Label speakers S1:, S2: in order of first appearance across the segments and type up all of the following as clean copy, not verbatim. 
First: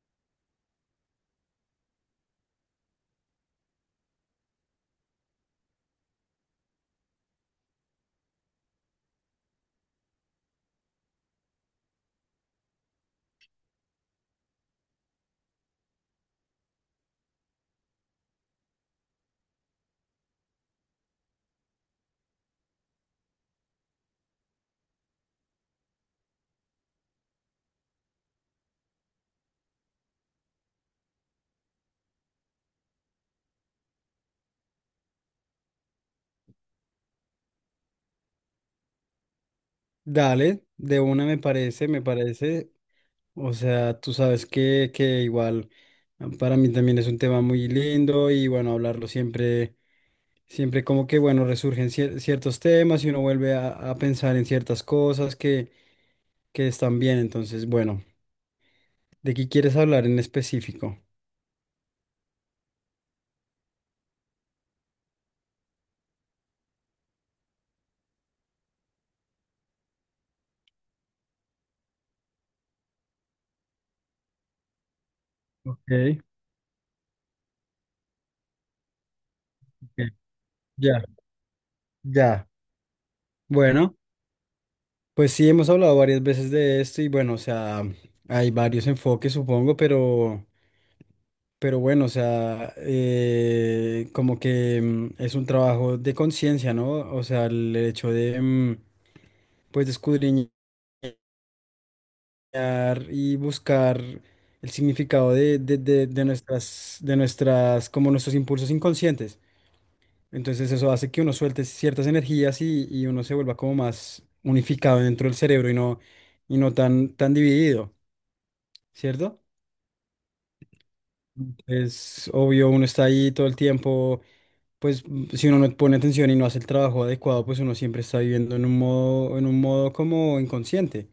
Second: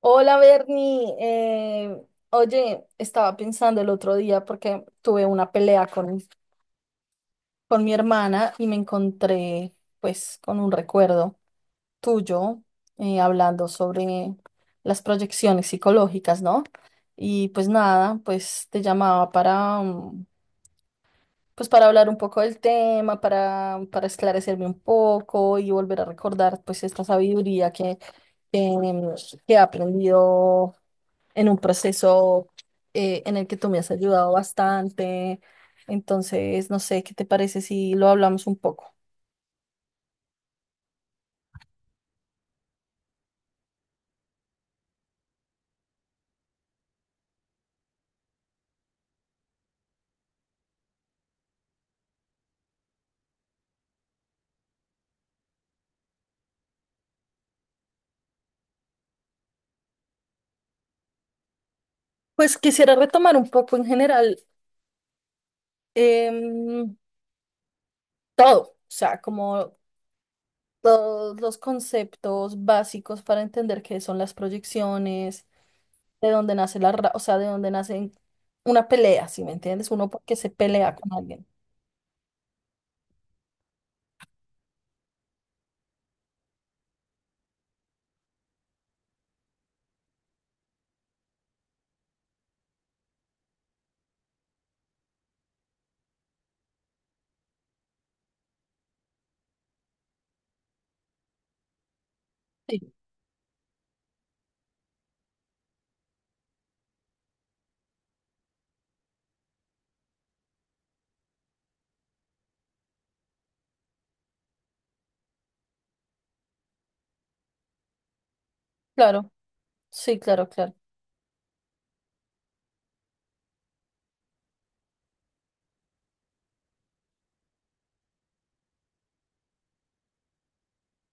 S1: Hola Bernie, oye, estaba pensando el otro día porque tuve una pelea con mi hermana y me encontré pues con un recuerdo tuyo. Eh, hablando sobre las proyecciones psicológicas, ¿no? Y pues nada, pues te llamaba pues para hablar un poco del tema, para esclarecerme un poco y volver a recordar pues esta sabiduría que que he aprendido en un proceso en el que tú me has ayudado bastante. Entonces, no sé, ¿qué te parece si lo hablamos un poco?
S2: Dale, de una me parece, me parece. O sea, tú sabes que igual para mí también es un tema muy lindo y bueno, hablarlo siempre, siempre como que bueno, resurgen ciertos temas y uno vuelve a pensar en ciertas cosas que están bien. Entonces, bueno, ¿de qué quieres hablar en específico?
S1: Pues quisiera retomar un poco en general, em, todo, o sea, como todos los conceptos básicos para entender qué son las proyecciones,
S2: Ok,
S1: de dónde nace o sea, de dónde nace una pelea, ¿si me entiendes?
S2: ok,
S1: Uno porque se pelea
S2: ya,
S1: con alguien.
S2: ya. Bueno, pues sí, hemos hablado varias veces de esto y bueno, o sea, hay varios enfoques, supongo, pero... Pero bueno, o sea, como que es un trabajo de conciencia, ¿no? O sea, el hecho de, pues, de escudriñar
S1: Sí,
S2: y buscar el significado de como nuestros impulsos inconscientes. Entonces eso hace que uno suelte ciertas energías y uno se vuelva como más unificado dentro del cerebro y no tan dividido,
S1: claro,
S2: ¿cierto?
S1: sí, claro, claro.
S2: Es obvio, uno está ahí todo el tiempo pues si uno no pone atención y no hace el trabajo adecuado, pues uno siempre está viviendo en un modo como inconsciente.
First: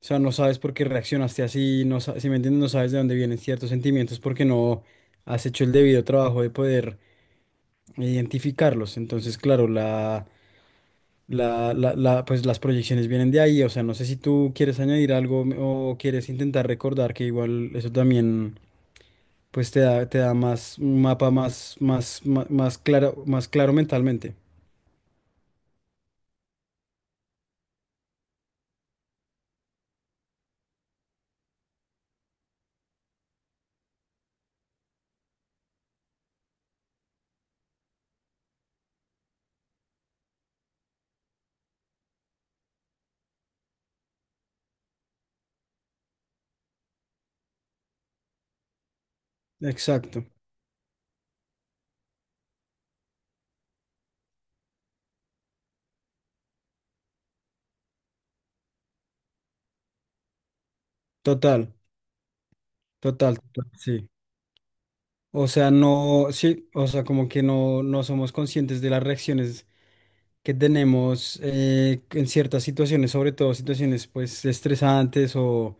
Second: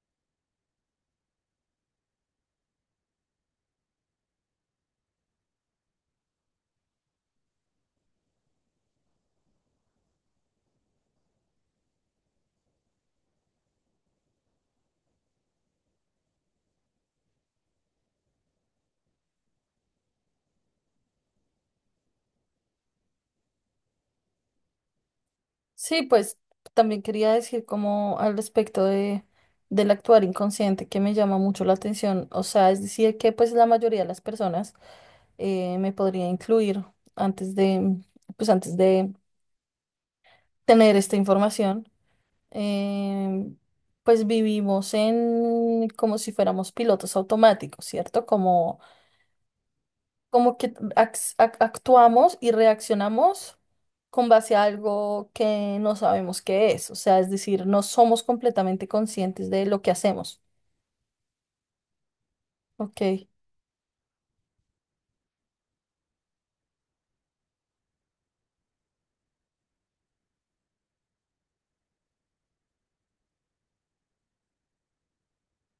S2: O sea, no sabes por qué reaccionaste así, si me entiendes, no sabes de dónde vienen ciertos sentimientos porque no has hecho el debido trabajo de poder identificarlos. Entonces, claro, pues las proyecciones vienen de ahí. O sea, no sé si tú quieres añadir algo o quieres intentar recordar que igual eso también pues te da más un mapa más claro, más claro mentalmente.
S1: Sí, pues también quería decir como al respecto del actuar inconsciente que me llama mucho la atención. O sea, es decir, que pues la mayoría de las personas, me podría incluir antes de, pues antes de tener esta información. em, pues vivimos en como si fuéramos pilotos automáticos, ¿cierto? Como
S2: Exacto.
S1: como que ax- ac- actuamos y reaccionamos con base a algo que no sabemos qué es, o sea, es decir, no somos completamente conscientes de lo que hacemos.
S2: Total,
S1: Ok.
S2: total, sí. O sea, no, sí, o sea, como que no, no somos conscientes de las reacciones que tenemos en ciertas situaciones, sobre todo situaciones pues estresantes o,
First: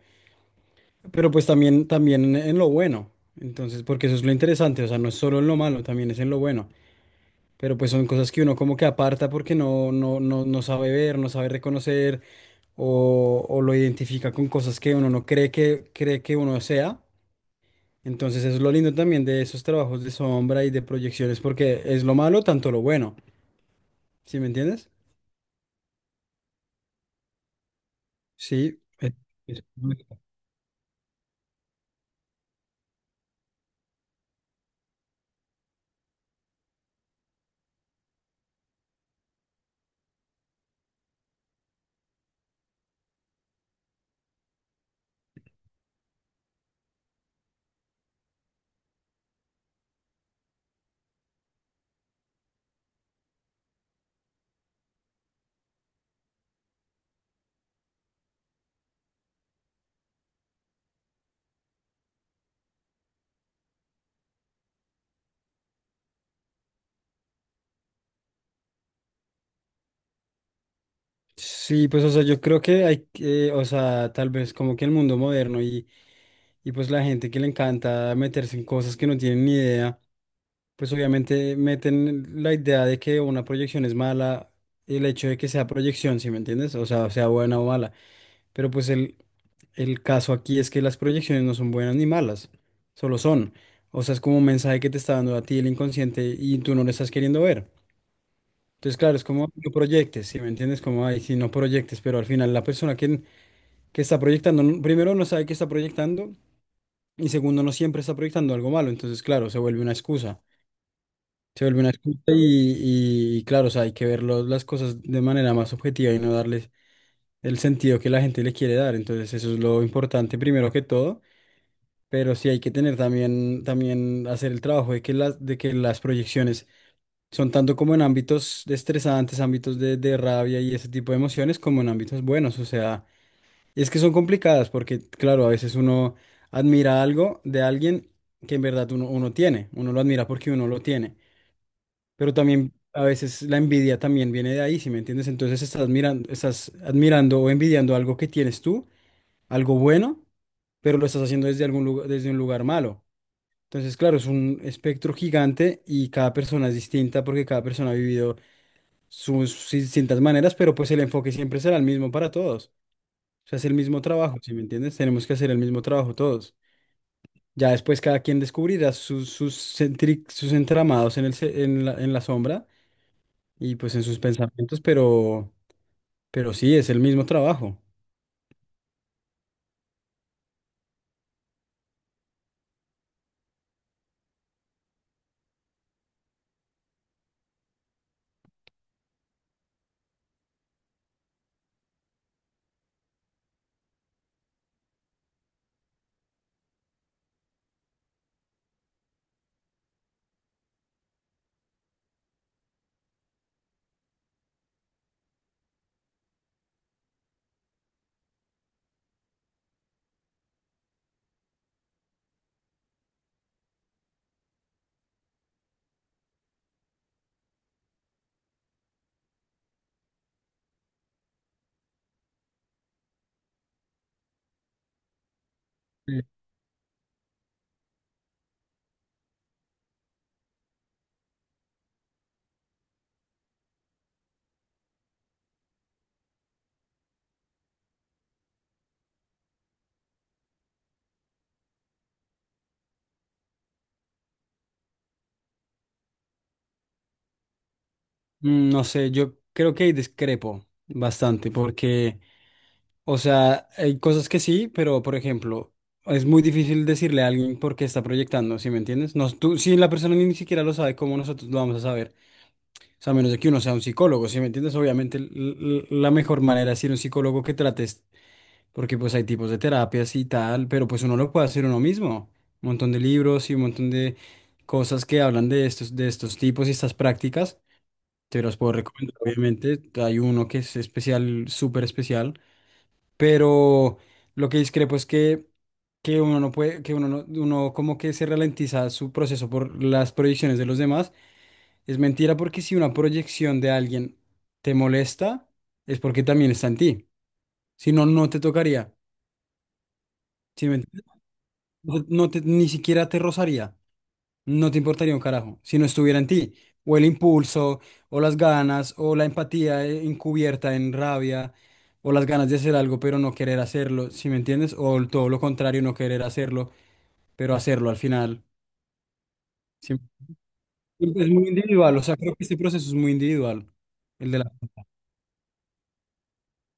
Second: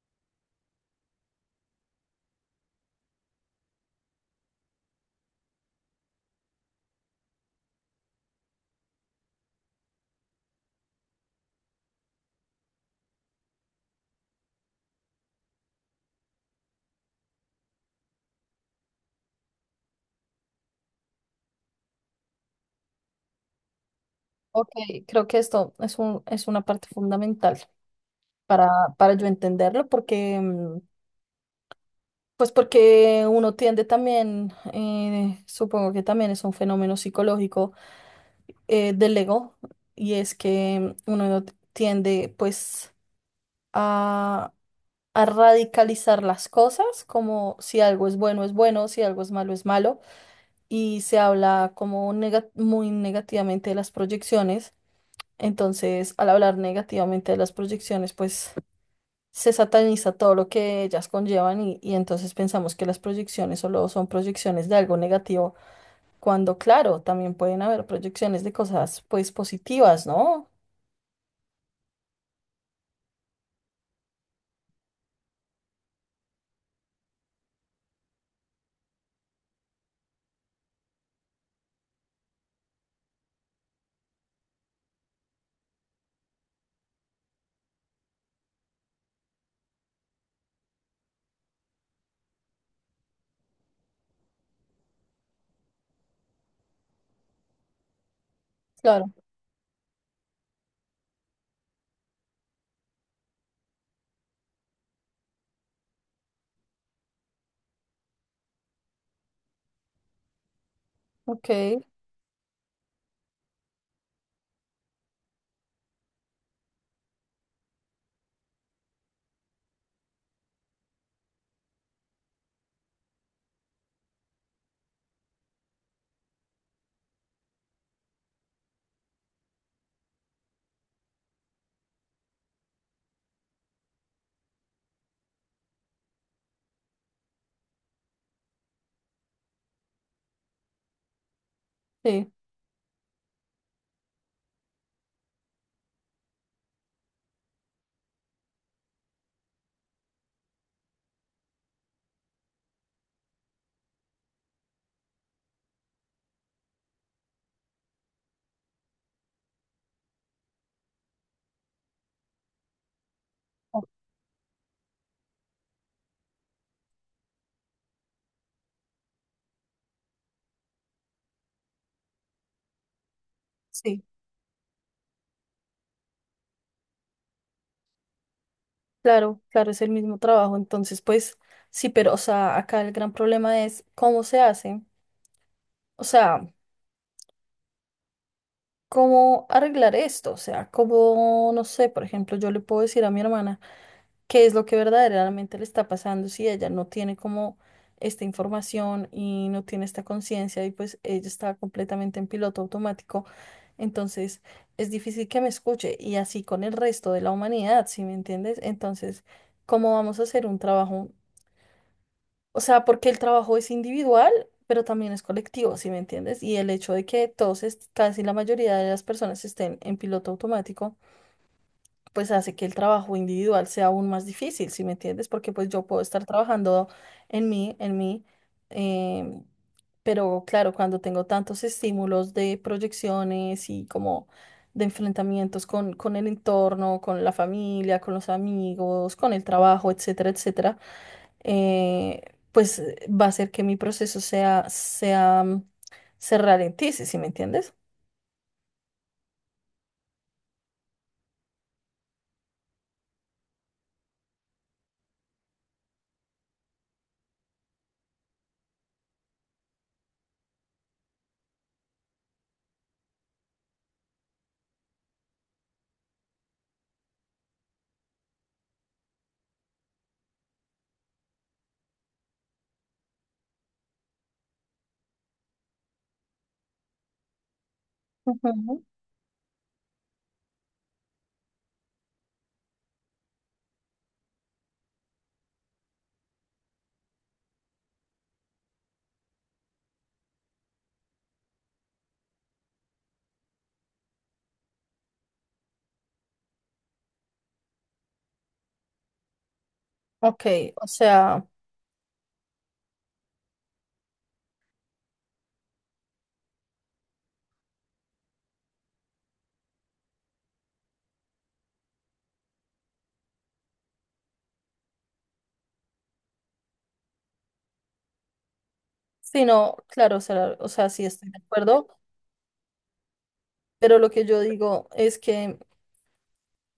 S2: pero pues también, también en lo bueno. Entonces, porque eso es lo interesante, o sea, no es solo en lo malo, también es en lo bueno. Pero pues son cosas que uno como que aparta porque no sabe ver, no sabe reconocer o lo identifica con cosas que uno no cree que, cree que uno sea. Entonces eso es lo lindo también de esos trabajos de sombra y de proyecciones, porque es lo malo tanto lo bueno, ¿sí me
S1: Ok,
S2: entiendes?
S1: creo que esto es es una parte fundamental para,
S2: Sí.
S1: para yo
S2: Es-
S1: entenderlo, porque pues porque uno tiende también, supongo que también es un fenómeno psicológico, del ego, y es que, uno tiende pues a radicalizar las cosas, como si algo es bueno, si algo es malo, y se habla como muy negativamente de las proyecciones. Entonces, al hablar negativamente de las proyecciones, pues se sataniza todo lo que ellas conllevan y entonces pensamos que las proyecciones solo son proyecciones de algo negativo, cuando claro, también pueden haber proyecciones de cosas pues positivas, ¿no?
S2: Sí, pues o sea, yo creo que hay que, o sea, tal vez como que el mundo moderno y pues la gente que le encanta meterse en cosas que no tienen ni idea, pues obviamente meten la idea de que una proyección es mala, el hecho de que sea proyección, ¿sí me entiendes? O sea, sea buena o mala. Pero pues el caso aquí es que las proyecciones no son buenas ni malas, solo son. O sea, es como un mensaje que te está dando a ti el inconsciente y tú no lo estás queriendo ver. Entonces,
S1: Claro,
S2: claro, es como no proyectes, si me entiendes? Como, ay, si no proyectes, pero al final la persona que está proyectando, no- primero no sabe que está proyectando y segundo no siempre está proyectando algo malo. Entonces, claro, se vuelve una excusa.
S1: ok,
S2: Se vuelve una excusa y claro, o sea, hay que ver lo- las cosas de manera más objetiva y no darles el sentido que la gente le quiere dar. Entonces, eso es lo importante primero que todo. Pero sí hay que tener también, también hacer el trabajo de que las proyecciones son tanto como en ámbitos de estresantes, ámbitos de rabia y ese tipo de emociones, como en ámbitos buenos. O sea, es que son complicadas porque, claro, a veces uno admira algo de alguien que en verdad uno tiene. Uno lo admira porque uno lo tiene.
S1: sí,
S2: Pero también a veces la envidia también viene de ahí, si me entiendes? Entonces estás admirando o envidiando algo que tienes tú, algo bueno, pero lo estás haciendo desde algún lugar, desde un lugar malo. Entonces, claro, es un espectro gigante y cada persona es distinta porque cada persona ha vivido sus distintas maneras, pero pues el enfoque siempre será el mismo para todos. O sea, es el mismo trabajo, ¿sí me entiendes? Tenemos que hacer el mismo trabajo todos. Ya después cada quien descubrirá sus entramados en en en la sombra y pues
S1: sí.
S2: en sus pensamientos, pero sí, es el mismo trabajo.
S1: Claro, claro, es el mismo trabajo. Entonces, pues sí, pero, o sea, acá el gran problema es cómo se hace, o sea, cómo arreglar esto, o sea, cómo, no sé, por ejemplo, yo le puedo decir a mi hermana qué es lo que verdaderamente le está pasando si ella no tiene como esta información y no tiene esta conciencia y pues ella está completamente en piloto automático. Entonces, es difícil que me escuche y así con el resto de la humanidad, ¿sí me entiendes? Entonces, ¿cómo vamos a hacer un trabajo? O sea, porque el trabajo es individual, pero también es colectivo, ¿sí me entiendes? Y el hecho de que casi la mayoría de las personas estén en piloto automático pues hace que el trabajo individual sea aún más difícil, ¿sí me entiendes? Porque pues yo puedo
S2: Mm.
S1: estar trabajando en mí, em, pero claro, cuando tengo tantos estímulos de proyecciones y como de enfrentamientos con el entorno, con la familia, con los amigos, con el trabajo, etcétera, etcétera, eh, pues va a hacer que mi proceso sea, se ralentice, ¿sí sí me entiendes?
S2: No sé, yo creo que ahí discrepo bastante porque... O sea, hay cosas que sí, pero por ejemplo, es muy difícil decirle a alguien por qué está proyectando, ¿sí me entiendes? No, tú, si la persona ni siquiera lo sabe, ¿cómo nosotros lo vamos a saber? O sea, a menos de que uno sea un psicólogo, ¿sí me entiendes? Obviamente la mejor manera es ir a un psicólogo que trates, porque pues hay tipos de terapias y tal, pero pues uno lo puede hacer uno mismo. Un montón de libros y un montón de cosas que hablan de estos tipos y estas prácticas. Te los puedo
S1: Ujú.
S2: recomendar, obviamente. Hay uno que es especial, súper especial, pero lo que discrepo es que uno no puede, que uno uno como que se ralentiza su proceso por las proyecciones de los demás. Es mentira porque si una proyección de alguien te molesta, es porque también está en ti. Si no, no te tocaría.
S1: Ok,
S2: Si me
S1: o
S2: entiendes?
S1: sea...
S2: No, no te, ni siquiera te rozaría. No te importaría un carajo si no estuviera en ti. O el impulso, o las ganas, o la empatía encubierta en rabia, o las ganas de hacer algo pero no querer hacerlo, ¿si me entiendes? O el- todo lo contrario, no querer hacerlo, pero hacerlo al final.
S1: Sí, no,
S2: Sí.
S1: claro, o sea, sí estoy
S2: Es
S1: de
S2: muy
S1: acuerdo,
S2: individual, o sea, creo que este proceso es muy individual.
S1: pero lo que
S2: El
S1: yo
S2: de la...
S1: digo es que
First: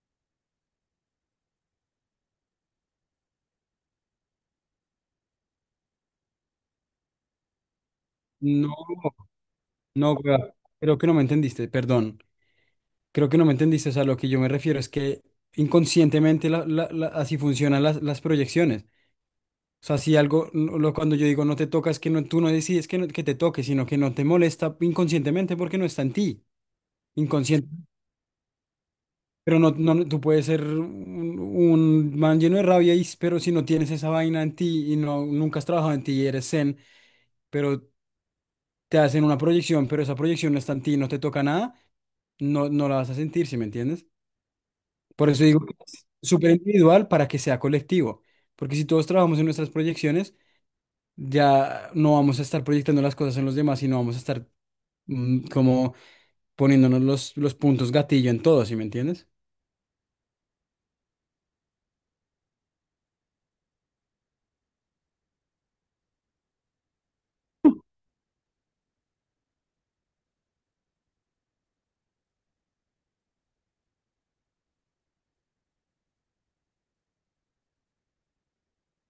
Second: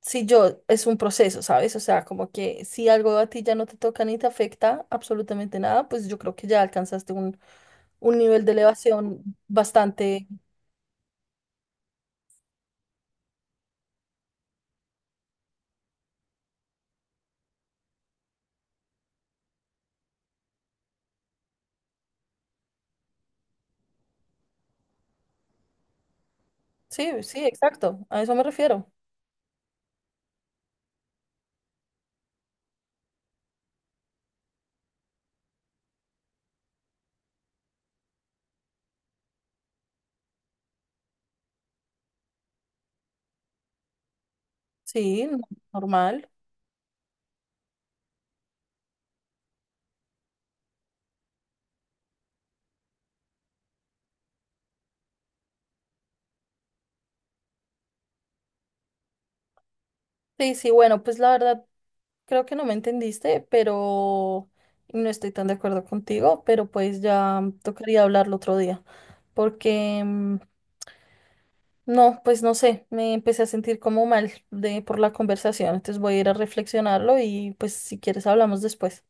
S1: si yo, es un proceso, ¿sabes? O sea, como que si algo a ti ya no te toca ni te afecta absolutamente nada, pues yo creo que ya alcanzaste un nivel de
S2: No,
S1: elevación
S2: no,
S1: bastante,
S2: wea, creo que no me entendiste, perdón. Creo que no me entendiste, o sea, lo que yo me refiero es que inconscientemente así funcionan las proyecciones. O sea, si algo, cuando yo digo no te toca, es que no, tú no decides que, que te toque, sino que no te molesta inconscientemente porque no está en ti,
S1: sí, sí,
S2: inconsciente.
S1: exacto, a eso me refiero.
S2: Pero tú puedes ser un man lleno de rabia, y, pero si no tienes esa vaina en ti y no, nunca has trabajado en ti y eres zen, pero te hacen una proyección, pero esa proyección no está en ti, no te toca nada, no, no la vas a sentir, ¿sí me entiendes?
S1: Sí,
S2: Por eso digo que es
S1: normal.
S2: súper individual para que sea colectivo, porque si todos trabajamos en nuestras proyecciones, ya no vamos a estar proyectando las cosas en los demás y no vamos a estar como poniéndonos los puntos gatillo en todo, ¿sí me entiendes?
S1: Sí, sí, bueno, pues la verdad creo que no me entendiste, pero y no estoy tan de acuerdo contigo, pero pues ya tocaría hablarlo otro día, porque... mm, no, pues no sé, me empecé a sentir como mal de por la conversación, entonces voy a ir a reflexionarlo y pues si quieres hablamos después.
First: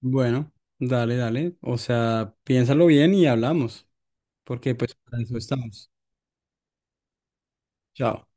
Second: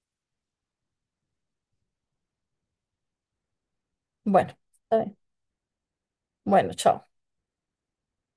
S2: Bueno, dale, dale. O sea, piénsalo bien y hablamos,
S1: Bueno,
S2: porque pues
S1: está bien.
S2: para eso estamos.
S1: Bueno, chao.
S2: Chao.